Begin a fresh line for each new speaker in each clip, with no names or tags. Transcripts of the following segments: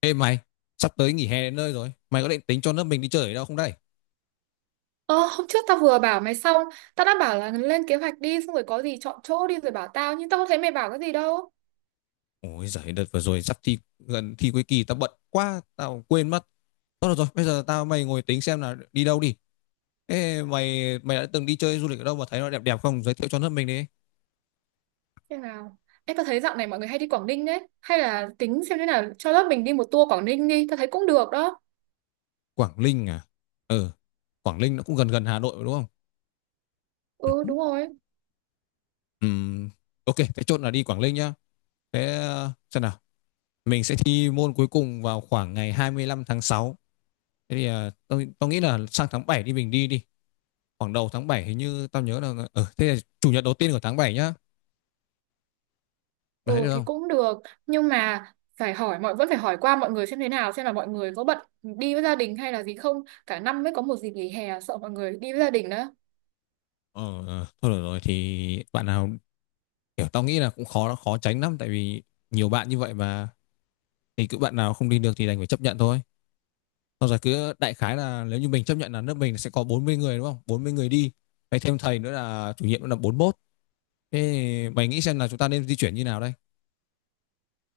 Ê mày, sắp tới nghỉ hè đến nơi rồi. Mày có định tính cho lớp mình đi chơi ở đâu không đây?
Ờ, Hôm trước tao vừa bảo mày xong, tao đã bảo là lên kế hoạch đi, xong rồi có gì chọn chỗ đi rồi bảo tao, nhưng tao không thấy mày bảo cái gì đâu.
Ôi giời, đợt vừa rồi sắp thi gần thi cuối kỳ tao bận quá, tao quên mất. Thôi được rồi, bây giờ tao mày ngồi tính xem là đi đâu đi. Ê mày mày đã từng đi chơi du lịch ở đâu mà thấy nó đẹp đẹp không? Giới thiệu cho lớp mình đi.
Thế nào? Ê, tao thấy dạo này mọi người hay đi Quảng Ninh đấy. Hay là tính xem thế nào, cho lớp mình đi một tour Quảng Ninh đi, tao thấy cũng được đó.
Quảng Ninh à? Ừ, Quảng Ninh nó cũng gần gần Hà Nội mà đúng không? Ừ.
Ừ, đúng rồi.
Ừm, ok, thế chốt là đi Quảng Ninh nhá. Thế xem nào, mình sẽ thi môn cuối cùng vào khoảng ngày 25 tháng 6. Thế thì tao nghĩ là sang tháng 7 đi, mình đi đi khoảng đầu tháng 7. Hình như tao nhớ là thế là chủ nhật đầu tiên của tháng 7 nhá. Mày thấy
Ừ,
được
thì
không?
cũng được. Nhưng mà phải hỏi, mọi vẫn phải hỏi qua mọi người xem thế nào, xem là mọi người có bận đi với gia đình hay là gì không. Cả năm mới có một dịp nghỉ hè, sợ mọi người đi với gia đình đó.
Ờ ờ, thôi được rồi thì bạn nào, kiểu tao nghĩ là cũng khó khó tránh lắm, tại vì nhiều bạn như vậy mà. Thì cứ bạn nào không đi được thì đành phải chấp nhận thôi. Xong rồi cứ đại khái là nếu như mình chấp nhận là lớp mình sẽ có 40 người, đúng không? 40 người đi. Mày thêm thầy nữa là chủ nhiệm nữa là 41. Thế mày nghĩ xem là chúng ta nên di chuyển như nào đây?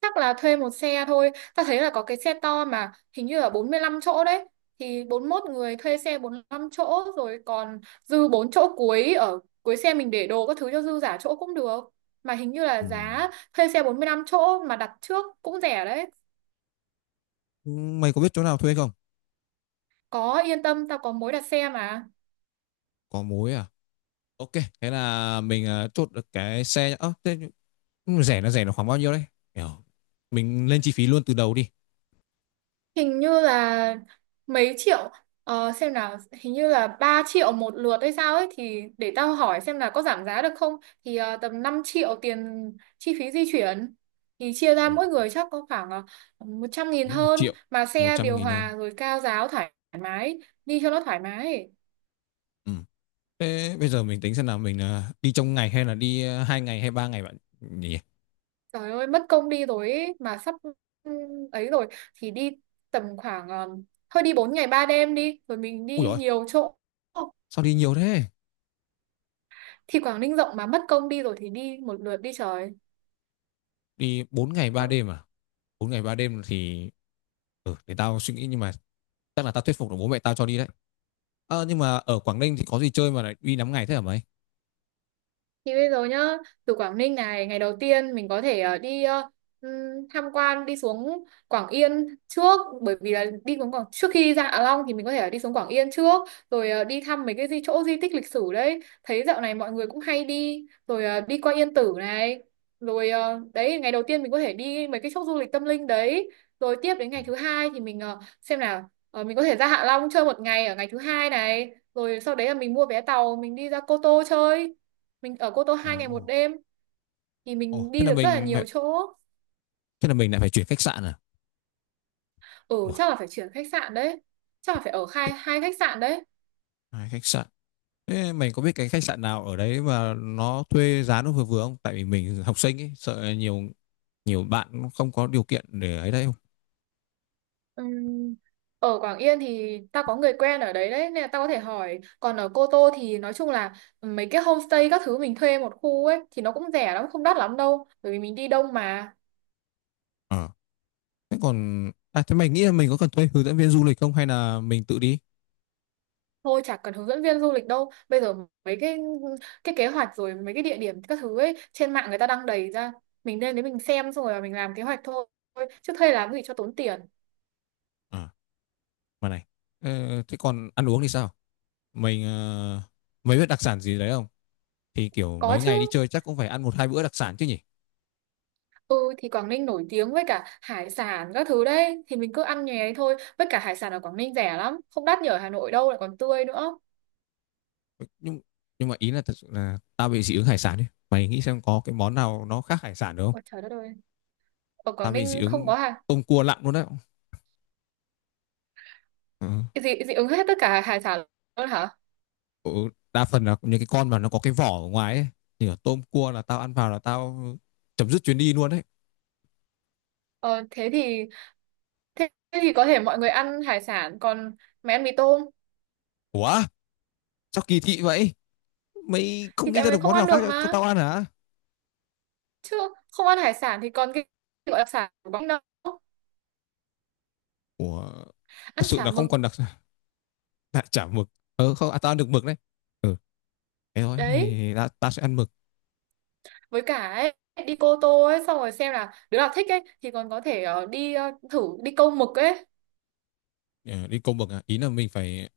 Chắc là thuê một xe thôi, ta thấy là có cái xe to mà hình như là 45 chỗ đấy. Thì 41 người thuê xe 45 chỗ rồi, còn dư 4 chỗ cuối ở cuối xe mình để đồ các thứ cho dư giả chỗ cũng được. Mà hình như là
Ừ.
giá thuê xe 45 chỗ mà đặt trước cũng rẻ đấy.
Mày có biết chỗ nào thuê không?
Có, yên tâm, tao có mối đặt xe mà.
Có mối à? Ok. Thế là mình chốt được cái xe nhá. Ơ, thế. Ừ, rẻ là khoảng bao nhiêu đấy? Kiểu mình lên chi phí luôn từ đầu đi.
Hình như là mấy triệu, xem nào, hình như là 3 triệu một lượt hay sao ấy, thì để tao hỏi xem là có giảm giá được không. Thì tầm 5 triệu tiền chi phí di chuyển, thì chia ra mỗi người chắc có khoảng 100.000
Mất một
hơn.
triệu
Mà
Một
xe
trăm
điều
nghìn hơn.
hòa rồi cao giáo thoải mái, đi cho nó thoải mái.
Ừ. Thế bây giờ mình tính xem nào, mình đi trong ngày hay là đi 2 ngày hay 3 ngày bạn nhỉ?
Trời ơi mất công đi rồi ấy, mà sắp ừ, ấy rồi thì đi tầm khoảng thôi đi 4 ngày 3 đêm đi rồi mình
Ui
đi
rồi.
nhiều chỗ.
Sao đi nhiều thế?
Thì Quảng Ninh rộng mà, mất công đi rồi thì đi một lượt đi trời.
Đi bốn ngày ba
Có.
đêm à? 4 ngày 3 đêm thì, ừ, để tao suy nghĩ. Nhưng mà chắc là tao thuyết phục được bố mẹ tao cho đi đấy. Ờ, nhưng mà ở Quảng Ninh thì có gì chơi mà lại đi 5 ngày thế hả mày?
Thì bây giờ nhá, từ Quảng Ninh này, ngày đầu tiên mình có thể đi ừm, tham quan đi xuống Quảng Yên trước, bởi vì là đi xuống Quảng trước khi ra Hạ Long thì mình có thể là đi xuống Quảng Yên trước. Rồi đi thăm mấy cái chỗ di tích lịch sử đấy. Thấy dạo này mọi người cũng hay đi rồi đi qua Yên Tử này. Rồi đấy, ngày đầu tiên mình có thể đi mấy cái chỗ du lịch tâm linh đấy. Rồi tiếp đến
Ừ.
ngày thứ hai thì mình xem nào, mình có thể ra Hạ Long chơi một ngày ở ngày thứ hai này. Rồi sau đấy là mình mua vé tàu mình đi ra Cô Tô chơi. Mình ở Cô Tô
Ồ.
2 ngày 1 đêm thì
Ồ,
mình đi được rất là nhiều chỗ.
thế là mình lại phải chuyển khách sạn à?
Ừ,
Ủa,
chắc là phải chuyển khách sạn đấy. Chắc là phải ở
thế-
hai hai khách sạn đấy.
2 khách sạn. Thế mày có biết cái khách sạn nào ở đấy mà nó thuê giá nó vừa vừa không? Tại vì mình học sinh ấy, sợ nhiều nhiều bạn nó không có điều kiện để ấy đấy, không?
Ừm, Ở Quảng Yên thì tao có người quen ở đấy đấy nên là tao có thể hỏi. Còn ở Cô Tô thì nói chung là mấy cái homestay các thứ mình thuê một khu ấy thì nó cũng rẻ lắm, không đắt lắm đâu. Bởi vì mình đi đông mà.
Ờ. Thế còn thế mày nghĩ là mình có cần thuê hướng dẫn viên du lịch không hay là mình tự đi?
Thôi chả cần hướng dẫn viên du lịch đâu. Bây giờ mấy cái kế hoạch rồi mấy cái địa điểm các thứ ấy trên mạng người ta đăng đầy ra. Mình lên đấy mình xem xong rồi mình làm kế hoạch thôi. Chứ thuê làm gì cho tốn tiền.
Ờ, mà này. Ờ, thế còn ăn uống thì sao? Mình mày biết đặc sản gì đấy không? Thì kiểu
Có
mấy
chứ.
ngày đi chơi chắc cũng phải ăn 1 2 bữa đặc sản chứ nhỉ?
Ừ thì Quảng Ninh nổi tiếng với cả hải sản các thứ đấy thì mình cứ ăn nhè đấy thôi. Với cả hải sản ở Quảng Ninh rẻ lắm, không đắt như ở Hà Nội đâu lại còn tươi nữa.
Nhưng nhưng mà ý là thật sự là tao bị dị ứng hải sản ấy. Mày nghĩ xem có cái món nào nó khác hải sản được không?
Ôi trời đất ơi. Ở
Tao
Quảng
bị dị
Ninh không
ứng
có hải,
tôm cua lặn luôn đấy. Ừ.
dị dị ứng hết tất cả hải sản luôn hả?
Ừ, đa phần là những cái con mà nó có cái vỏ ở ngoài ấy, như là tôm cua, là tao ăn vào là tao chấm dứt chuyến đi luôn đấy.
Ờ thế thì thế thì có thể mọi người ăn hải sản, còn mày ăn mì tôm.
Ủa, sao kỳ thị vậy? Mày
Thì
không nghĩ
tại
ra
mày
được
không
món nào
ăn
khác
được
cho
mà.
tao ăn hả?
Chứ không ăn hải sản thì còn cái gọi là sản của Quảng Ninh đâu.
Ủa, thật
Ăn
sự
chả
là
mực
không còn đặc đại chả mực. Không à, tao ăn được mực đấy. Ừ, thế thôi
đấy.
thì ta sẽ ăn mực.
Với cả ấy đi Cô Tô ấy xong rồi xem là đứa nào thích ấy thì còn có thể đi thử đi câu mực ấy.
Ờ, đi câu mực à? Ý là mình phải,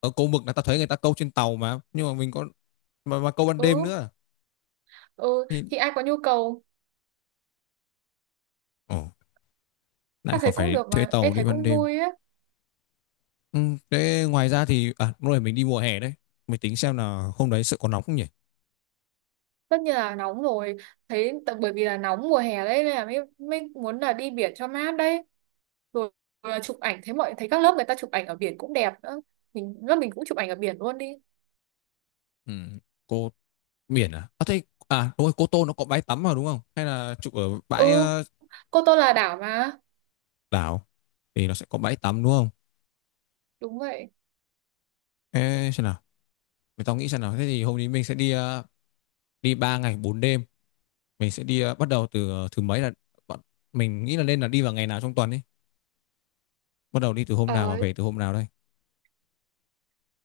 ở câu mực là tao thấy người ta câu trên tàu mà, nhưng mà mình có mà câu ban
Ừ,
đêm nữa
ừ,
thì
thì ai có nhu cầu.
ồ, lại
Ta
còn
thấy cũng
phải
được
thuê
mà, ê,
tàu đi
thấy
ban
cũng
đêm.
vui ấy.
Ừ, thế ngoài ra thì lúc này mình đi mùa hè đấy, mình tính xem là hôm đấy sự có nóng không nhỉ?
Tất nhiên là nóng rồi. Thấy bởi vì là nóng mùa hè đấy nên là mới muốn là đi biển cho mát đấy. Rồi chụp ảnh, thấy các lớp người ta chụp ảnh ở biển cũng đẹp nữa. Lớp mình cũng chụp ảnh ở biển luôn đi.
Ừ, cô biển À thế, à đúng rồi, Cô Tô nó có bãi tắm mà đúng không, hay là chụp ở bãi
Ừ, Cô Tô là đảo mà.
đảo thì nó sẽ có bãi tắm đúng không?
Đúng vậy.
Ê, xem nào, mình, tao nghĩ xem nào, thế thì hôm nay mình sẽ đi 3 ngày 4 đêm. Mình sẽ đi bắt đầu từ thứ mấy là bọn- mình nghĩ là nên là đi vào ngày nào trong tuần ấy, bắt đầu đi từ hôm nào mà
Ờ,
về từ hôm nào đây?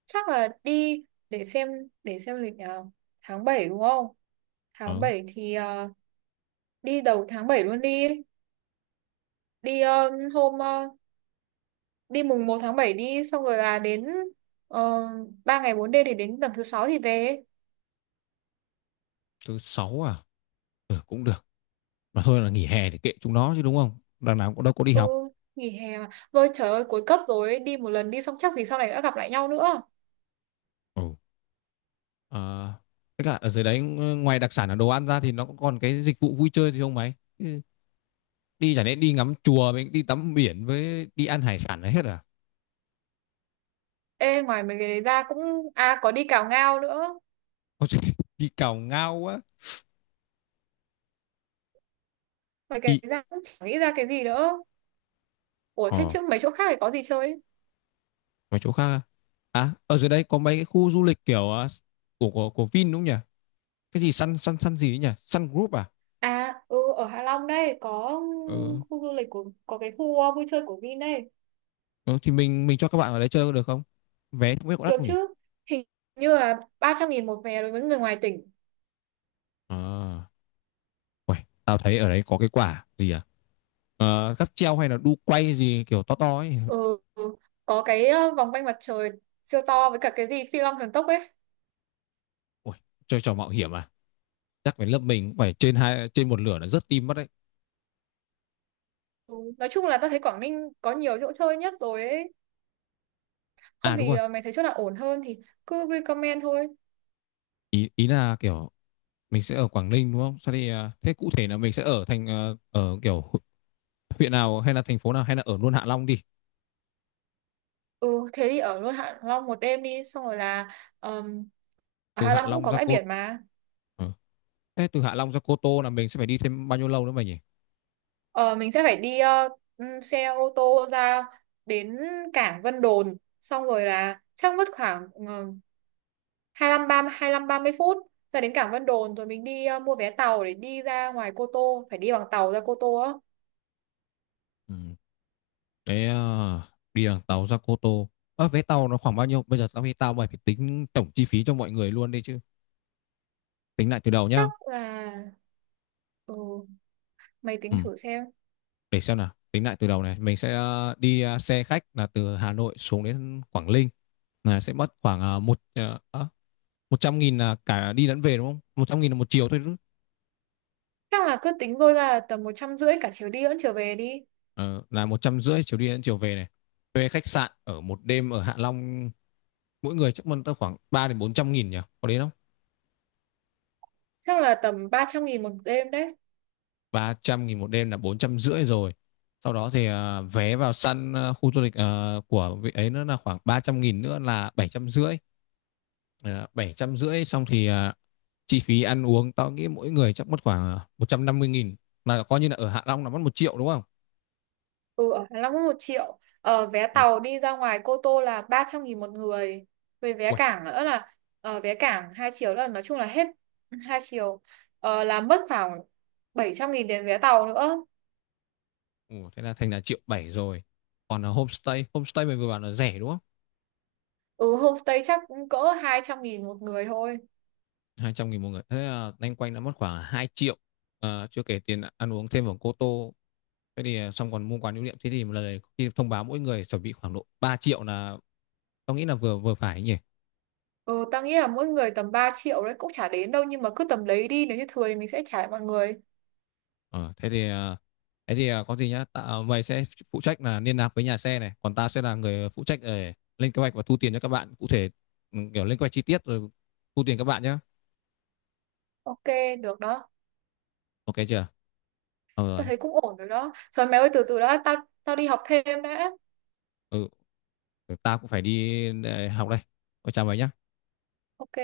Chắc là đi, để xem để xem lịch nào, tháng 7 đúng không? Tháng
ờ,
7 thì đi đầu tháng 7 luôn đi. đi ờ, hôm ờ, Đi mùng 1 tháng 7, đi xong rồi là đến uh, 3 ngày 4 đêm thì đến tầm thứ sáu thì về.
Thứ sáu à? Ừ, cũng được. Mà thôi là nghỉ hè thì kệ chúng nó chứ, đúng không, đằng nào cũng đâu có đi
Ừ.
học.
Nghỉ hè mà vôi trời ơi, cuối cấp rồi ấy, đi một lần đi xong chắc gì sau này đã gặp lại nhau nữa.
Ừ. Ờ, tất cả ở dưới đấy ngoài đặc sản là đồ ăn ra thì nó cũng còn cái dịch vụ vui chơi thì không mấy. Ừ, đi chẳng lẽ đi ngắm chùa với đi tắm biển với đi ăn hải sản là hết à?
Ê, ngoài mấy cái đấy ra cũng, à, có đi cào ngao nữa.
Có gì đi cào ngao quá.
Ngoài cái
Ý,
đấy ra cũng chẳng nghĩ ra cái gì nữa. Ủa, thế
ờ,
chứ mấy chỗ khác thì có gì chơi?
mấy chỗ khác à? À, ở dưới đấy có mấy cái khu du lịch kiểu của Vin đúng không nhỉ? Cái gì Sun Sun Sun gì ấy nhỉ? Sun Group à?
À, ừ, ở Hạ Long đây có
Ờ,
khu du lịch có cái khu vui chơi của Vin đây.
ờ, thì mình cho các bạn ở đấy chơi có được không? Vé không biết có đắt
Được
không nhỉ?
chứ? Hình như là 300.000 một vé đối với người ngoài tỉnh.
À, uầy, tao thấy ở đấy có cái quả gì à? Ờ, cáp treo hay là đu quay gì kiểu to to ấy.
Ừ, có cái vòng quanh mặt trời siêu to, với cả cái gì Phi Long thần tốc ấy.
Ôi, chơi trò mạo hiểm à? Chắc phải lớp mình cũng phải trên hai trên một lửa là rất tim mất đấy.
Ừ, nói chung là ta thấy Quảng Ninh có nhiều chỗ chơi nhất rồi ấy.
À
Không
đúng
thì
rồi.
mày thấy chỗ nào ổn hơn thì cứ recommend thôi.
Ý ý là kiểu mình sẽ ở Quảng Ninh đúng không? Sao thì thế cụ thể là mình sẽ ở thành ở kiểu huyện nào hay là thành phố nào, hay là ở luôn Hạ Long đi.
Ừ, thế thì ở luôn Hạ Long một đêm đi, xong rồi là um, ở
Từ
Hạ
Hạ
Long cũng
Long
có
ra
bãi
Cô
biển mà.
Ờ. Thế từ Hạ Long ra Cô Tô là mình sẽ phải đi thêm bao nhiêu lâu nữa mày nhỉ?
Ờ, mình sẽ phải đi xe ô tô ra đến cảng Vân Đồn, xong rồi là chắc mất khoảng 25 30 25 30 phút ra đến cảng Vân Đồn. Rồi mình đi mua vé tàu để đi ra ngoài Cô Tô, phải đi bằng tàu ra Cô Tô á.
Ừ. Thế đi bằng tàu ra Cô Tô. À, vé tàu nó khoảng bao nhiêu? Bây giờ tao nghĩ tao mày phải tính tổng chi phí cho mọi người luôn đi chứ. Tính lại từ đầu nhá.
Chắc là, ừ, mày
Ừ.
tính thử xem.
Để xem nào, tính lại từ đầu này, mình sẽ xe khách là từ Hà Nội xuống đến Quảng Ninh là sẽ mất khoảng một một trăm nghìn là cả đi lẫn về đúng không? 100 nghìn là một chiều thôi.
Chắc là cứ tính thôi, ra là tầm 150 cả chiều đi lẫn chiều về đi.
Ờ, là 150 nghìn chiều đi đến chiều về này. Thuê khách sạn ở 1 đêm ở Hạ Long mỗi người chắc mất tới khoảng 300 đến 400 nghìn nhỉ, có đến không?
Chắc là tầm 300.000 một đêm đấy.
300 nghìn 1 đêm là 450 nghìn rồi. Sau đó thì vé vào săn khu du lịch của vị ấy nữa là khoảng 300 nghìn nữa là 750 nghìn. Ờ, 750 nghìn xong thì chi phí ăn uống tao nghĩ mỗi người chắc mất khoảng 150 nghìn, là coi như là ở Hạ Long là mất triệu đúng không?
Ừ, ở Hạ Long có 1 triệu. Ờ, vé
Một
tàu đi ra ngoài Cô Tô là 300.000 một người. Về vé
ui.
cảng nữa là vé cảng 2 triệu, là nói chung là hết 2 triệu. Ờ, là mất khoảng 700.000 tiền vé tàu nữa.
Ừ, thế là thành là 1 triệu 7 rồi. Còn là homestay homestay mình vừa bảo là rẻ đúng không?
Ừ, homestay chắc cũng cỡ 200.000 một người thôi.
200 nghìn một người, thế là loanh quanh đã mất khoảng 2 triệu. À, chưa kể tiền ăn uống thêm ở Cô Tô. Thế thì xong còn mua quà lưu niệm, thế thì một lần này thông báo mỗi người chuẩn bị khoảng độ 3 triệu là tao nghĩ là vừa vừa phải nhỉ.
Ừ, tao nghĩ là mỗi người tầm 3 triệu đấy cũng chả đến đâu nhưng mà cứ tầm đấy đi, nếu như thừa thì mình sẽ trả lại mọi người.
Ờ, thế thì có gì nhá, ta, mày sẽ phụ trách là liên lạc với nhà xe này, còn ta sẽ là người phụ trách để lên kế hoạch và thu tiền cho các bạn cụ thể. Ừ, kiểu lên kế hoạch chi tiết rồi thu tiền các bạn nhá.
Ok, được đó.
Ok chưa? Ờ
Tao
rồi.
thấy cũng ổn rồi đó. Thôi mày ơi từ từ đã, tao tao đi học thêm đã.
Ừ, ta cũng phải đi học đây. Ôi, chào mày nhá.
Ok.